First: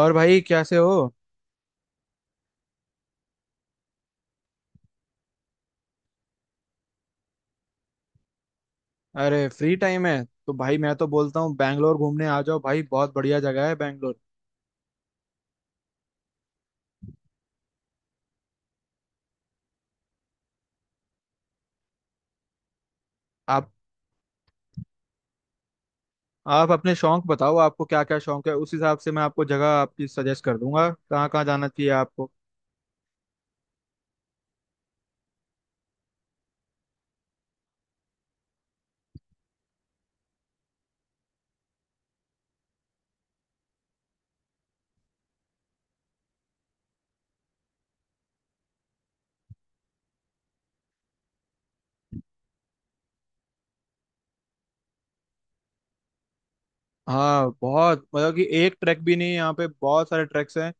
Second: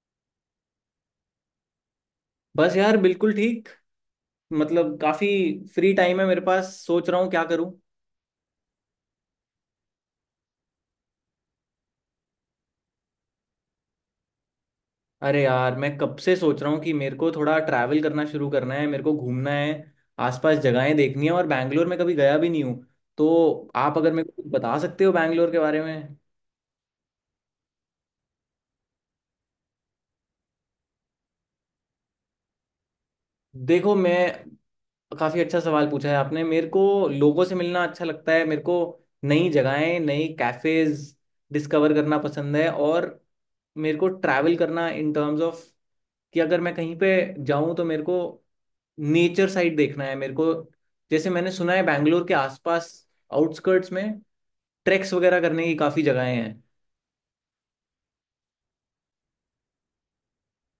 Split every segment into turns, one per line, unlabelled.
और भाई कैसे हो।
बस यार बिल्कुल ठीक। मतलब काफी फ्री टाइम है मेरे पास, सोच रहा हूँ क्या करूँ।
अरे फ्री टाइम है तो भाई मैं तो बोलता हूँ बैंगलोर घूमने आ जाओ भाई, बहुत बढ़िया जगह है बैंगलोर।
अरे यार मैं कब से सोच रहा हूँ कि मेरे को थोड़ा ट्रैवल करना शुरू करना है, मेरे को घूमना है, आसपास जगहें देखनी है और बैंगलोर में कभी गया भी नहीं हूँ। तो
आप
आप अगर मेरे को कुछ बता सकते हो बैंगलोर के बारे में।
आप अपने शौक बताओ, आपको क्या क्या शौक है उस हिसाब से मैं आपको जगह आपकी सजेस्ट कर दूंगा कहाँ कहाँ जाना चाहिए आपको।
देखो मैं, काफी अच्छा सवाल पूछा है आपने मेरे को। लोगों से मिलना अच्छा लगता है मेरे को, नई जगहें, नई कैफेज डिस्कवर करना पसंद है। और मेरे को ट्रैवल करना इन टर्म्स ऑफ कि अगर मैं कहीं पे जाऊं तो मेरे को नेचर साइड देखना है मेरे को। जैसे मैंने सुना है बैंगलोर के आसपास आउटस्कर्ट्स में ट्रैक्स वगैरह करने की काफी जगहें हैं।
हाँ बहुत मतलब कि एक ट्रैक भी नहीं है, यहाँ पे बहुत सारे ट्रैक्स हैं।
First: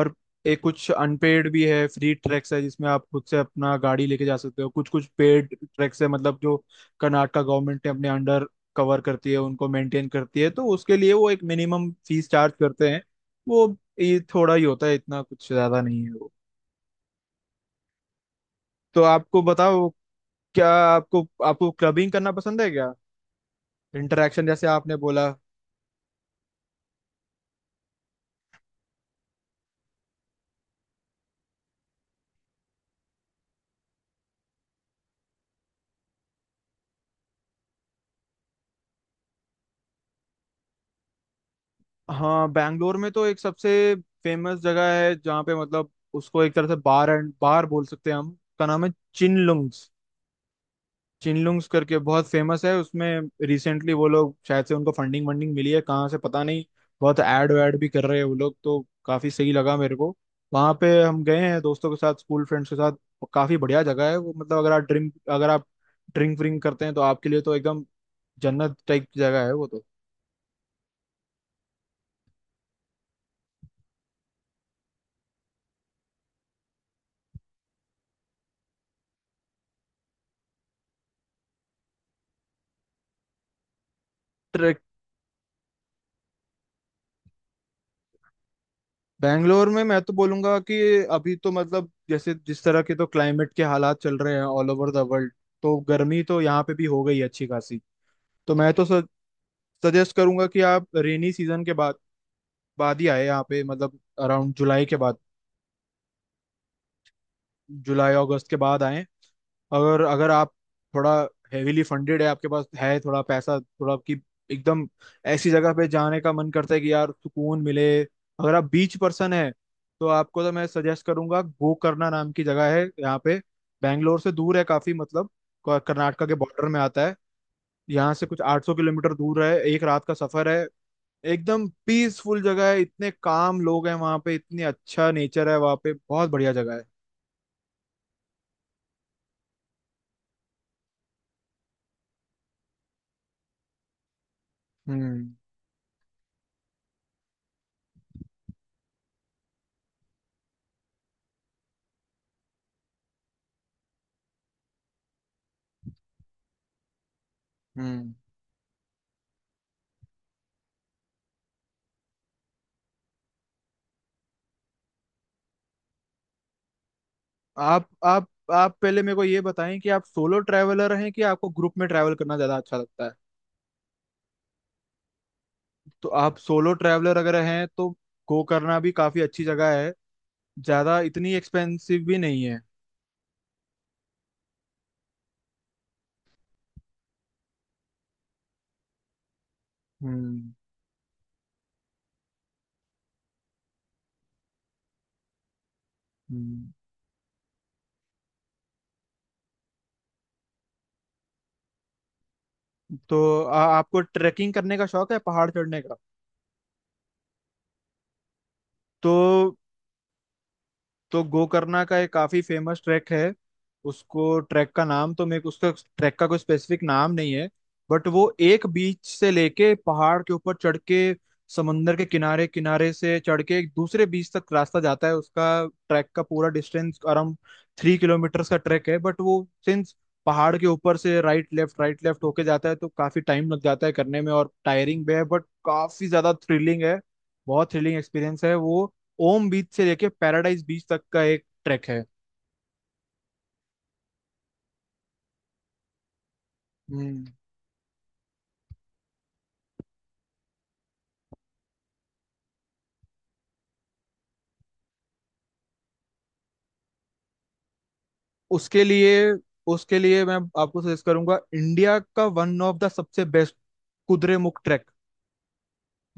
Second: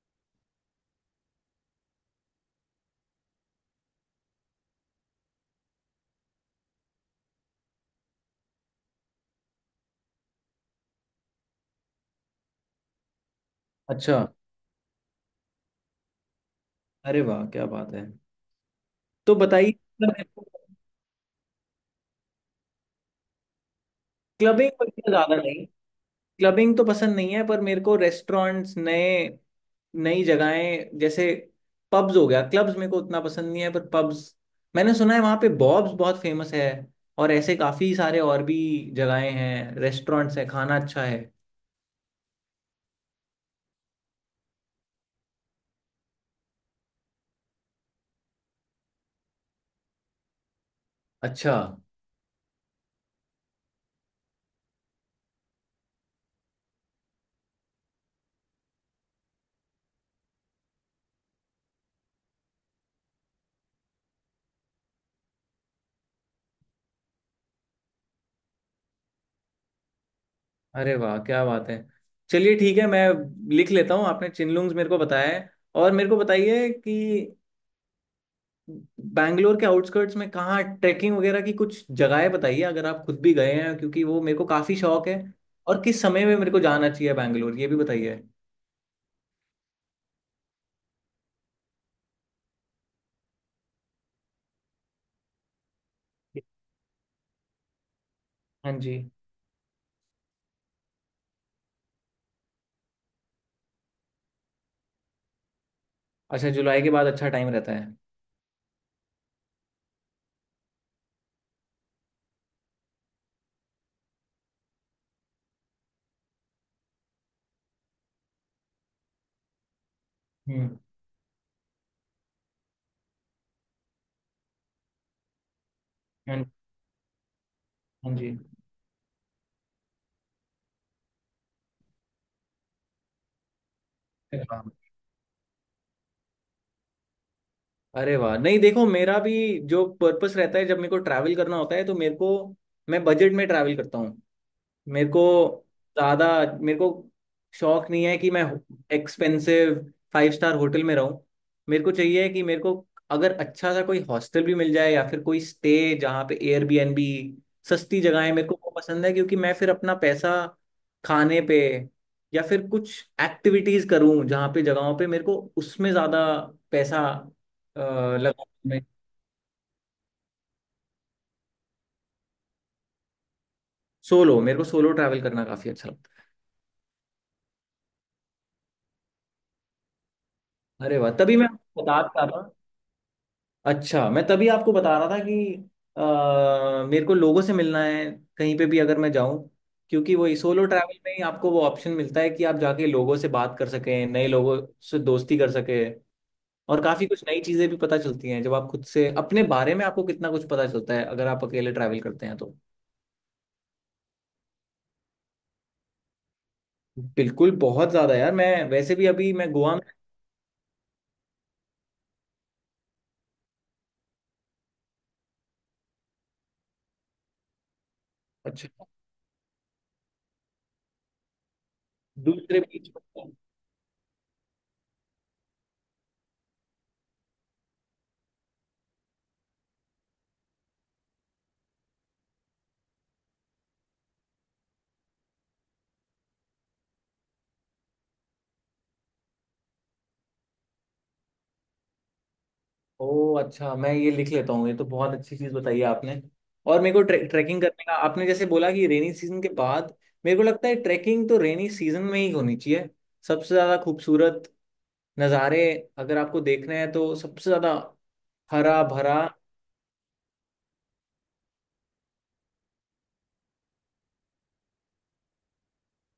और एक कुछ अनपेड भी है फ्री ट्रैक्स है जिसमें आप खुद से अपना गाड़ी लेके जा सकते हो, कुछ कुछ पेड ट्रैक्स है मतलब जो कर्नाटका गवर्नमेंट ने अपने अंडर कवर करती है उनको मेंटेन करती है तो उसके लिए वो एक मिनिमम फीस चार्ज करते हैं वो। ये
अच्छा।
थोड़ा ही होता है इतना कुछ ज्यादा नहीं है वो।
अरे वाह, क्या बात है।
तो
तो
आपको
बताइए।
बताओ, क्या आपको आपको क्लबिंग करना पसंद है क्या। इंटरेक्शन जैसे
क्लबिंग
आपने
वगैरह
बोला।
ज्यादा नहीं, क्लबिंग तो पसंद नहीं है। पर मेरे को रेस्टोरेंट्स नए, नई जगहें, जैसे पब्स हो गया। क्लब्स मेरे को उतना पसंद नहीं है पर पब्स, मैंने सुना है वहाँ पे बॉब्स बहुत फेमस है और ऐसे काफी सारे और भी जगहें हैं, रेस्टोरेंट्स हैं, खाना अच्छा है।
हाँ, बैंगलोर में तो एक सबसे फेमस जगह है जहाँ पे मतलब उसको एक तरह से बार एंड बार बोल सकते हैं हम, उसका नाम है चिनलुंग्स।
अच्छा।
चिनलुंग्स करके बहुत फेमस है उसमें। रिसेंटली वो लोग शायद से उनको फंडिंग वंडिंग मिली है कहाँ से पता नहीं। बहुत ऐड वैड भी कर रहे हैं वो लोग, तो काफी सही लगा मेरे को। वहाँ पे हम गए हैं दोस्तों के साथ, स्कूल फ्रेंड्स के साथ। काफी बढ़िया जगह है वो, मतलब अगर आप ड्रिंक अगर आप ड्रिंक व्रिंक करते हैं तो आपके लिए तो एकदम जन्नत टाइप की जगह है वो।
अरे वाह, क्या बात है। चलिए ठीक है, मैं लिख लेता हूँ। आपने चिनलुंग्स मेरे को बताया है। और मेरे को बताइए कि बैंगलोर के आउटस्कर्ट्स में कहाँ ट्रैकिंग वगैरह की, कुछ जगहें बताइए अगर आप खुद भी गए हैं, क्योंकि वो मेरे को
तो
काफ़ी शौक है। और किस समय में मेरे को जाना चाहिए बैंगलोर, ये भी बताइए।
बैंगलोर में मैं तो बोलूंगा कि अभी तो मतलब जैसे जिस तरह के तो क्लाइमेट के हालात चल रहे हैं ऑल ओवर द वर्ल्ड, तो गर्मी तो यहाँ पे भी हो गई है अच्छी खासी। तो मैं
हाँ
तो
जी।
सजेस्ट करूंगा कि आप रेनी सीजन के बाद बाद ही आए यहाँ पे, मतलब अराउंड जुलाई के बाद।
अच्छा, जुलाई के बाद अच्छा टाइम रहता है।
जुलाई अगस्त के बाद आए। अगर अगर आप थोड़ा हेविली फंडेड है, आपके पास है थोड़ा पैसा, थोड़ा आपकी एकदम ऐसी जगह पे जाने का मन करता है कि यार सुकून मिले, अगर आप बीच पर्सन है तो आपको तो मैं
हम्म।
सजेस्ट करूंगा गोकर्णा नाम की जगह है यहाँ पे। बैंगलोर से दूर है काफी, मतलब कर्नाटका के
हाँ।
बॉर्डर में आता है। यहाँ
हाँ
से
जी।
कुछ 800 किलोमीटर दूर है, एक रात का सफर है। एकदम पीसफुल जगह है, इतने काम लोग हैं वहाँ पे,
अरे
इतनी
वाह।
अच्छा नेचर है वहाँ पे, बहुत बढ़िया जगह है।
अरे वाह, नहीं देखो मेरा भी जो पर्पस रहता है जब मेरे को ट्रैवल करना होता है तो मेरे को, मैं बजट में ट्रैवल करता हूँ। मेरे को
हम्म।
ज्यादा, मेरे को शौक नहीं है कि मैं एक्सपेंसिव फाइव स्टार होटल में रहूं। मेरे को चाहिए कि मेरे को अगर अच्छा सा कोई हॉस्टल भी मिल जाए या फिर कोई स्टे जहाँ पे एयरबीएनबी, सस्ती
हम्म।
जगहें मेरे को वो पसंद है। क्योंकि मैं फिर अपना पैसा खाने पे या फिर कुछ एक्टिविटीज करूं, जहाँ पे जगहों पे मेरे को उसमें ज्यादा पैसा
आप
अ,
आप
लगा।
आप पहले मेरे को ये बताएं कि आप सोलो ट्रैवलर हैं कि आपको ग्रुप में ट्रैवल करना ज्यादा अच्छा लगता है।
सोलो, मेरे को सोलो ट्रैवल करना काफी अच्छा
तो
लगता
आप सोलो ट्रैवलर अगर हैं तो गोकर्णा भी काफी अच्छी जगह है,
है। अरे
ज्यादा
वाह,
इतनी
तभी मैं बता
एक्सपेंसिव भी
रहा
नहीं
था।
है।
अच्छा, मैं तभी आपको बता रहा था कि मेरे को लोगों से मिलना है, कहीं पे भी अगर मैं जाऊं। क्योंकि वही
हम्म।
सोलो ट्रैवल में ही आपको वो ऑप्शन मिलता है कि आप जाके लोगों से बात कर सकें, नए लोगों से दोस्ती कर सकें।
हम्म।
और काफ़ी कुछ नई चीज़ें भी पता चलती हैं जब आप खुद से, अपने बारे में आपको कितना कुछ पता चलता है अगर आप अकेले ट्रैवल करते हैं तो।
तो आपको ट्रैकिंग करने का शौक है पहाड़ चढ़ने का।
बिल्कुल, बहुत ज़्यादा यार। मैं वैसे भी
तो
अभी मैं गोवा में,
तो गोकर्णा का एक काफी फेमस ट्रैक है। उसको ट्रैक का नाम तो मेरे को उसका ट्रैक का कोई स्पेसिफिक नाम नहीं है। बट वो एक
अच्छा
बीच से लेके पहाड़ के ऊपर चढ़ के समंदर के किनारे
दूसरे बीच
किनारे
पर
से
था।
चढ़ के एक दूसरे बीच तक रास्ता जाता है उसका। ट्रैक का पूरा डिस्टेंस अराउंड 3 किलोमीटर का ट्रैक है, बट वो सिंस पहाड़ के ऊपर से राइट लेफ्ट होके जाता है तो काफी टाइम लग जाता है करने में, और टायरिंग भी है बट काफी ज्यादा थ्रिलिंग है। बहुत थ्रिलिंग एक्सपीरियंस है वो। ओम बीच से लेके पैराडाइज बीच तक का एक ट्रैक है।
ओ अच्छा, मैं ये लिख लेता हूँ, ये तो बहुत अच्छी चीज बताई है आपने। और मेरे को
हम्म।
ट्रैकिंग करने का आपने जैसे बोला कि रेनी सीजन के बाद, मेरे को लगता है ट्रैकिंग तो रेनी सीजन में ही होनी चाहिए। सबसे ज्यादा खूबसूरत नज़ारे अगर आपको देखने हैं तो, सबसे ज्यादा हरा
उसके
भरा।
लिए उसके लिए मैं आपको सजेस्ट करूंगा इंडिया का वन ऑफ द सबसे बेस्ट कुद्रेमुख ट्रैक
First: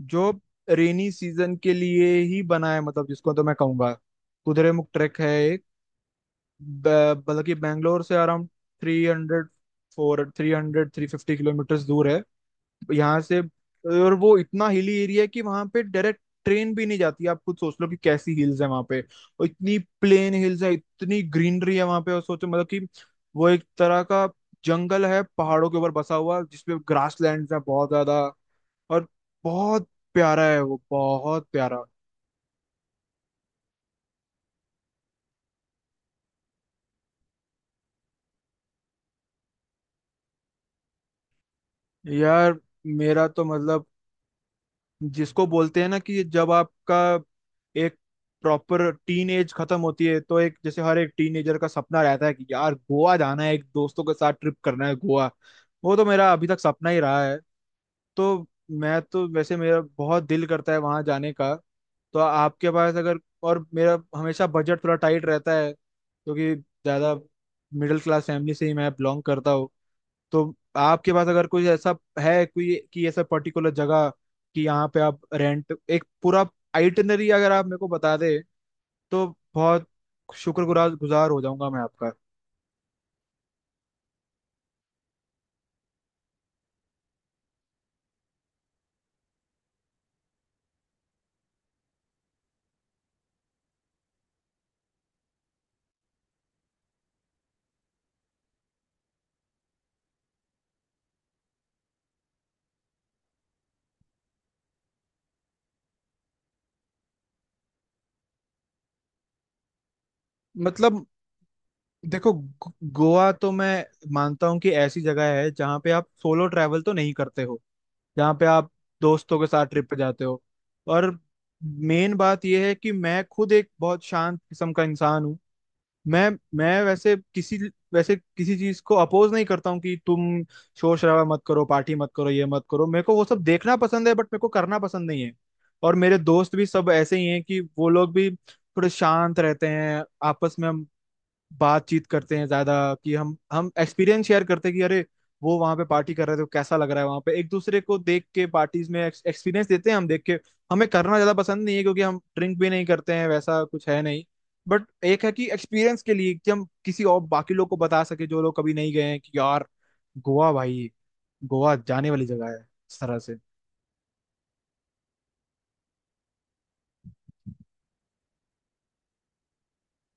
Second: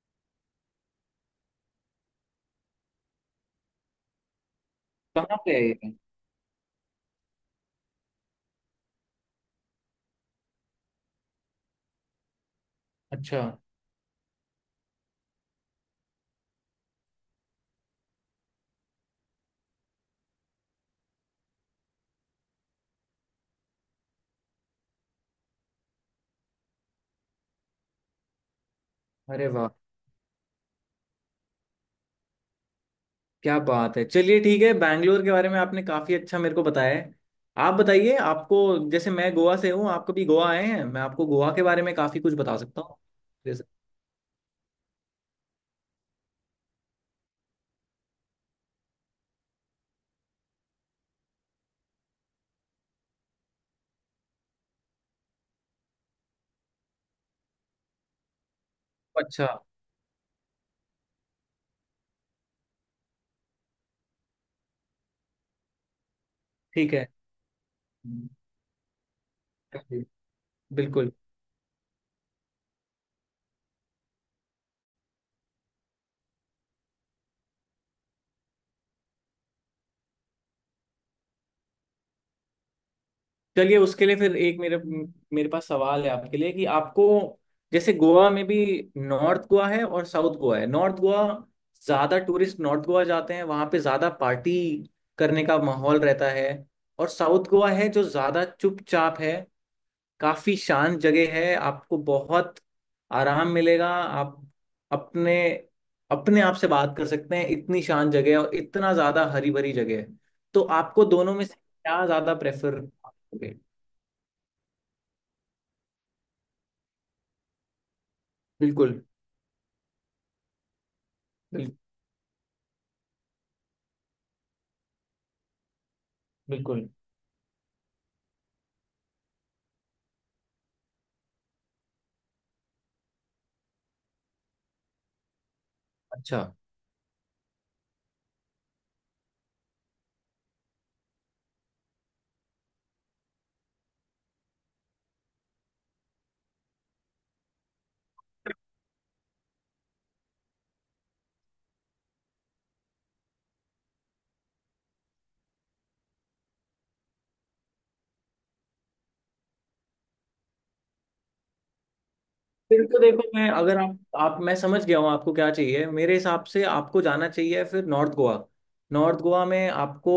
जो रेनी सीजन के लिए ही बना है, मतलब जिसको तो मैं कहूंगा कुद्रेमुख ट्रैक है
कहाँ पे है
एक।
ये?
बल्कि बैंगलोर से around three hundred four three hundred three fifty kilometre दूर है यहाँ से।
अच्छा।
और वो इतना हिली एरिया है कि वहां पे डायरेक्ट ट्रेन भी नहीं जाती, आप खुद सोच लो कि कैसी हिल्स है वहां पे। और इतनी प्लेन हिल्स है, इतनी ग्रीनरी है वहां पे, और सोचो मतलब कि वो एक तरह का जंगल है पहाड़ों के ऊपर बसा हुआ जिसपे ग्रास लैंड है बहुत ज्यादा। और
अरे वाह,
बहुत प्यारा है वो, बहुत प्यारा।
क्या बात है। चलिए ठीक है, बैंगलोर के बारे में आपने काफी अच्छा मेरे को बताया है। आप बताइए आपको, जैसे मैं गोवा से हूँ, आप कभी गोवा आए हैं? मैं आपको गोवा के बारे में काफी कुछ बता
यार,
सकता हूँ।
मेरा तो
जैसे,
मतलब जिसको बोलते हैं ना कि जब आपका एक प्रॉपर टीन एज खत्म होती है तो एक जैसे हर एक टीनेजर का सपना रहता है कि यार गोवा जाना है एक दोस्तों के साथ ट्रिप करना है गोवा। वो तो मेरा अभी तक सपना ही रहा है। तो मैं तो
अच्छा।
वैसे मेरा बहुत दिल करता है वहां जाने का। तो आपके पास अगर, और मेरा हमेशा बजट थोड़ा टाइट रहता है क्योंकि
ठीक है।
ज़्यादा मिडिल क्लास फैमिली से ही मैं बिलोंग करता हूँ।
जी,
तो
बिल्कुल।
आपके पास अगर कोई ऐसा है, कोई कि ऐसा पर्टिकुलर जगह कि यहाँ पे आप रेंट एक पूरा आइटनरी अगर आप मेरे को बता दे तो बहुत शुक्रगुजार गुजार हो जाऊंगा मैं आपका।
चलिए उसके लिए फिर एक मेरे मेरे पास सवाल है आपके लिए कि आपको, जैसे गोवा में भी नॉर्थ गोवा है और साउथ गोवा है। नॉर्थ गोवा, ज्यादा टूरिस्ट नॉर्थ गोवा जाते हैं, वहां पे ज्यादा पार्टी करने का माहौल रहता है। और साउथ गोवा है जो ज्यादा चुपचाप है, काफी शांत जगह है, आपको बहुत आराम मिलेगा। आप अपने, अपने आप से बात कर सकते हैं, इतनी शांत जगह है और इतना ज्यादा हरी भरी जगह है। तो
मतलब
आपको दोनों में से क्या
देखो
ज्यादा प्रेफर
गोवा तो
करोगे?
मैं मानता हूँ कि ऐसी जगह है जहाँ पे आप सोलो ट्रैवल तो नहीं करते हो, जहाँ पे आप
बिल्कुल।
दोस्तों के साथ ट्रिप पे जाते हो। और
बिल,
मेन बात यह है कि मैं खुद एक बहुत शांत किस्म का इंसान हूँ। मैं
बिल्कुल।
वैसे किसी चीज को अपोज नहीं करता हूँ कि तुम शोर शराबा मत करो, पार्टी मत करो, ये मत करो, मेरे को वो सब देखना पसंद है बट मेरे को करना पसंद नहीं है। और मेरे
अच्छा।
दोस्त भी सब ऐसे ही हैं कि वो लोग भी थोड़े शांत रहते हैं, आपस में बातचीत करते हैं ज्यादा, कि हम एक्सपीरियंस शेयर करते हैं कि अरे वो वहां पे पार्टी कर रहे थे कैसा लग रहा है वहां पे, एक दूसरे को देख के पार्टीज में एक्सपीरियंस देते हैं हम देख के। हमें करना ज्यादा पसंद नहीं है क्योंकि हम ड्रिंक भी नहीं करते हैं, वैसा कुछ है नहीं। बट एक है कि एक्सपीरियंस के लिए कि हम किसी और बाकी लोग को बता सके जो लोग कभी नहीं गए हैं कि यार गोवा भाई, गोवा जाने वाली जगह है,
फिर तो
इस तरह
देखो
से।
मैं, अगर आप, आप, मैं समझ गया हूँ आपको क्या चाहिए। मेरे हिसाब से आपको जाना चाहिए फिर नॉर्थ गोवा। नॉर्थ गोवा में आपको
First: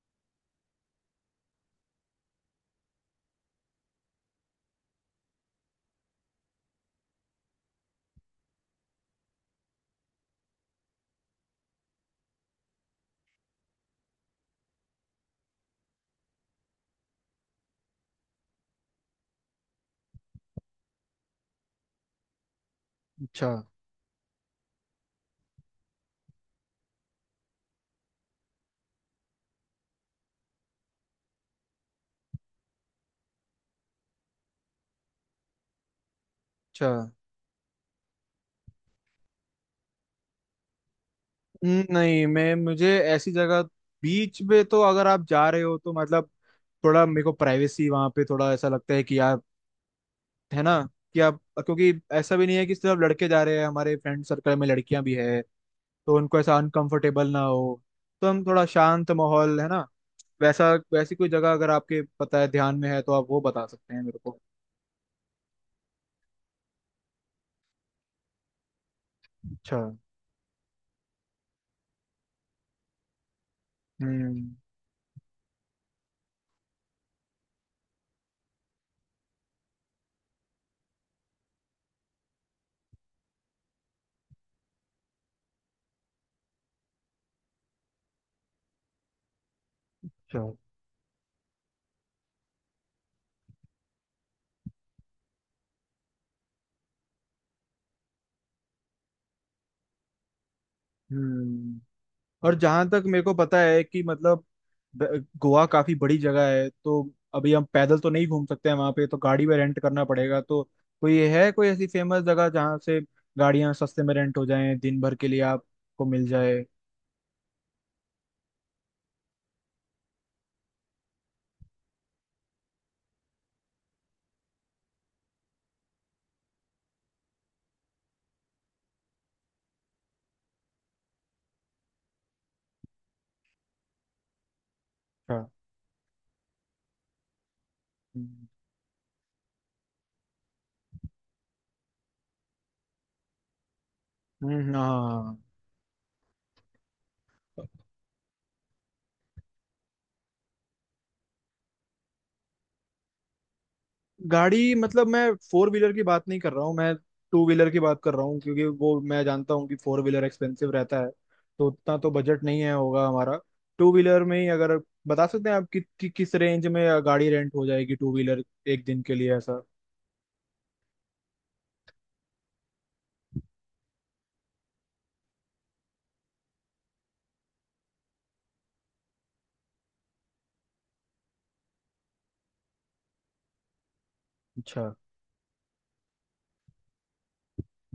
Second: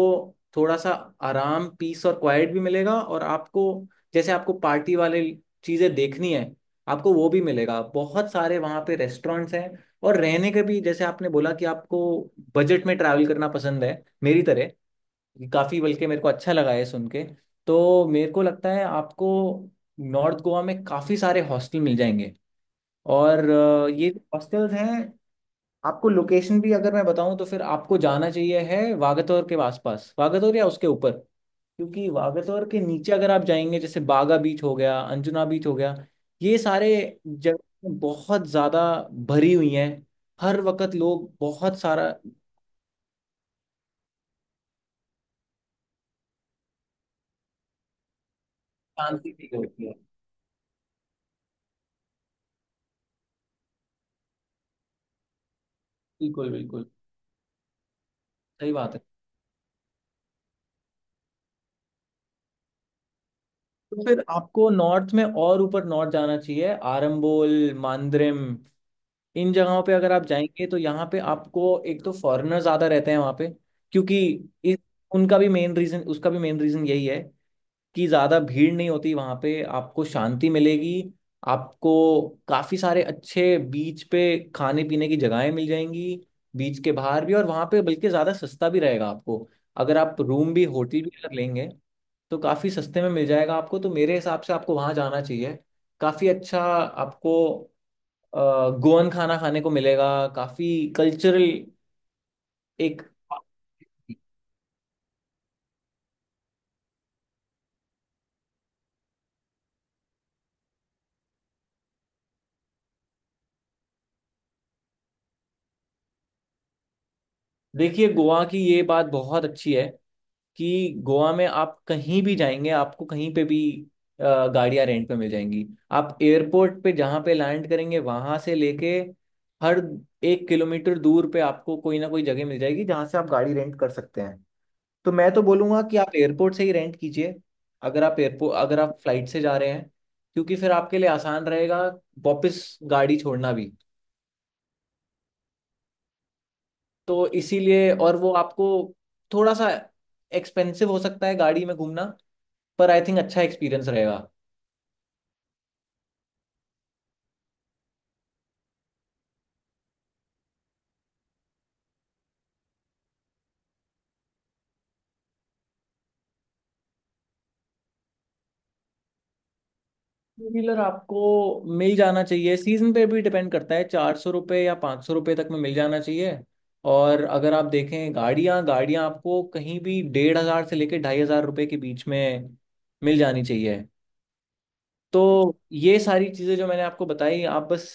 थोड़ा सा आराम, पीस और क्वाइट भी मिलेगा। और आपको, जैसे आपको पार्टी वाले चीज़ें देखनी है, आपको वो भी मिलेगा। बहुत सारे वहाँ पे रेस्टोरेंट्स हैं और रहने के भी, जैसे आपने बोला कि आपको बजट में ट्रैवल करना पसंद है मेरी तरह, काफ़ी, बल्कि मेरे को अच्छा लगा है सुन के। तो मेरे को लगता है आपको नॉर्थ गोवा में काफ़ी सारे हॉस्टल मिल जाएंगे।
अच्छा।
और ये हॉस्टल्स हैं। आपको लोकेशन भी अगर मैं बताऊं तो, फिर आपको जाना चाहिए है वागतौर के आसपास, वागतौर या उसके ऊपर। क्योंकि वागतौर के नीचे अगर आप जाएंगे, जैसे बागा बीच हो गया, अंजुना बीच हो गया, ये
अच्छा।
सारे जगह बहुत ज्यादा भरी हुई हैं। हर वक्त लोग बहुत सारा,
नहीं, मैं मुझे ऐसी जगह, बीच पे तो अगर आप जा रहे हो तो मतलब थोड़ा मेरे को प्राइवेसी वहां पे थोड़ा ऐसा लगता है कि
शांति
आप,
फील होती है।
है ना कि आप, क्योंकि ऐसा भी नहीं है कि सिर्फ लड़के जा रहे हैं, हमारे फ्रेंड सर्कल में लड़कियां भी है। तो उनको
बिल्कुल
ऐसा
बिल्कुल,
अनकंफर्टेबल ना हो। तो हम थोड़ा
सही बात है।
शांत माहौल, है ना। वैसा वैसी कोई जगह अगर आपके पता है, ध्यान में है तो आप वो बता सकते हैं
तो
मेरे
फिर
को।
आपको नॉर्थ में और ऊपर नॉर्थ जाना चाहिए, आरंबोल, मांद्रेम। इन
अच्छा।
जगहों पे अगर आप जाएंगे तो यहाँ पे आपको एक तो फॉरेनर ज्यादा रहते हैं वहाँ पे। क्योंकि
हम्म।
इस, उनका भी मेन रीजन, उसका भी मेन रीजन यही है कि ज्यादा भीड़ नहीं होती वहाँ पे, आपको शांति मिलेगी। आपको काफी सारे अच्छे बीच पे खाने पीने की जगहें मिल जाएंगी, बीच के बाहर भी। और वहाँ पे बल्कि ज्यादा सस्ता भी रहेगा आपको, अगर आप
अच्छा।
रूम भी, होटल भी अगर लेंगे, तो काफी सस्ते में मिल जाएगा आपको। तो मेरे हिसाब से आपको वहाँ जाना चाहिए। काफी अच्छा आपको गोवन खाना खाने को मिलेगा, काफी कल्चरल
हम्म। और जहां
एक।
तक मेरे को पता है कि मतलब गोवा काफी बड़ी जगह है, तो अभी हम पैदल तो नहीं घूम सकते हैं वहां पे, तो गाड़ी में रेंट करना पड़ेगा। तो कोई है कोई ऐसी फेमस जगह जहां से गाड़ियां सस्ते में रेंट हो जाएं, दिन भर के लिए आपको मिल जाए।
देखिए गोवा की ये बात बहुत अच्छी है कि गोवा में आप कहीं भी जाएंगे आपको कहीं पे भी गाड़ियां रेंट पे मिल जाएंगी। आप एयरपोर्ट पे जहाँ पे लैंड करेंगे वहां से लेके हर एक किलोमीटर दूर पे आपको कोई ना कोई जगह मिल जाएगी जहाँ से आप गाड़ी रेंट कर सकते हैं। तो मैं
अच्छा।
तो बोलूंगा कि आप एयरपोर्ट से ही रेंट कीजिए, अगर आप
हम्म।
एयरपोर्ट, अगर आप फ्लाइट से जा रहे हैं, क्योंकि फिर आपके लिए आसान रहेगा वापस गाड़ी छोड़ना भी।
हाँ।
तो इसीलिए, और वो आपको थोड़ा सा एक्सपेंसिव हो सकता है गाड़ी में घूमना, पर आई थिंक अच्छा एक्सपीरियंस रहेगा।
गाड़ी मतलब मैं फोर व्हीलर की बात नहीं कर रहा हूँ, मैं टू व्हीलर की बात कर रहा हूँ, क्योंकि वो मैं जानता हूँ कि फोर व्हीलर एक्सपेंसिव रहता है, तो उतना तो बजट नहीं है होगा हमारा। टू व्हीलर में ही अगर बता सकते हैं आप कि किस रेंज में गाड़ी रेंट हो जाएगी टू व्हीलर एक दिन के लिए ऐसा।
टू व्हीलर आपको मिल जाना चाहिए, सीजन पे भी डिपेंड करता है, ₹400 या ₹500 तक में मिल जाना चाहिए। और अगर आप देखें गाड़ियाँ गाड़ियाँ आपको कहीं भी 1,500 से लेके ₹2,500 के बीच में मिल जानी चाहिए।
अच्छा।
तो ये सारी चीज़ें जो मैंने आपको बताई, आप बस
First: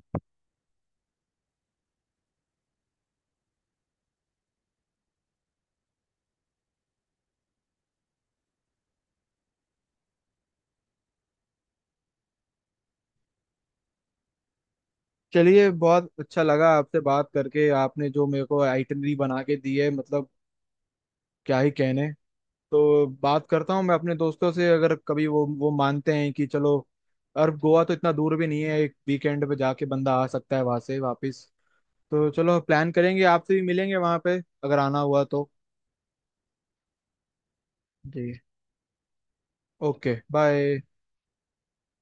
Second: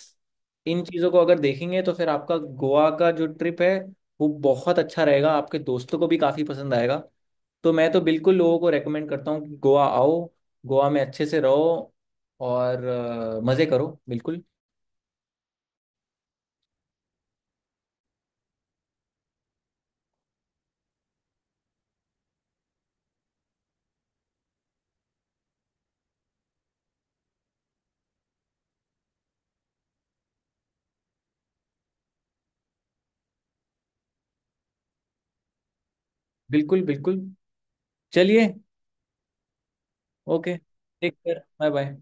इन चीज़ों को अगर देखेंगे तो फिर आपका गोवा का जो ट्रिप है वो बहुत अच्छा रहेगा। आपके दोस्तों को भी काफ़ी पसंद आएगा। तो मैं तो बिल्कुल लोगों को रेकमेंड करता हूँ कि गोवा आओ, गोवा में अच्छे से रहो और मज़े करो। बिल्कुल
चलिए, बहुत अच्छा लगा आपसे बात करके, आपने जो मेरे को आइटनरी बना के दी है मतलब क्या ही कहने। तो बात करता हूँ मैं अपने दोस्तों से, अगर कभी वो मानते हैं कि चलो, और गोवा तो इतना दूर भी नहीं है, एक वीकेंड पे जाके बंदा आ सकता है वहां से वापस। तो चलो प्लान करेंगे, आपसे भी मिलेंगे वहां पे अगर आना हुआ तो।
बिल्कुल बिल्कुल।
जी।
चलिए।
Okay,
okay,
bye.
Take care. Bye bye.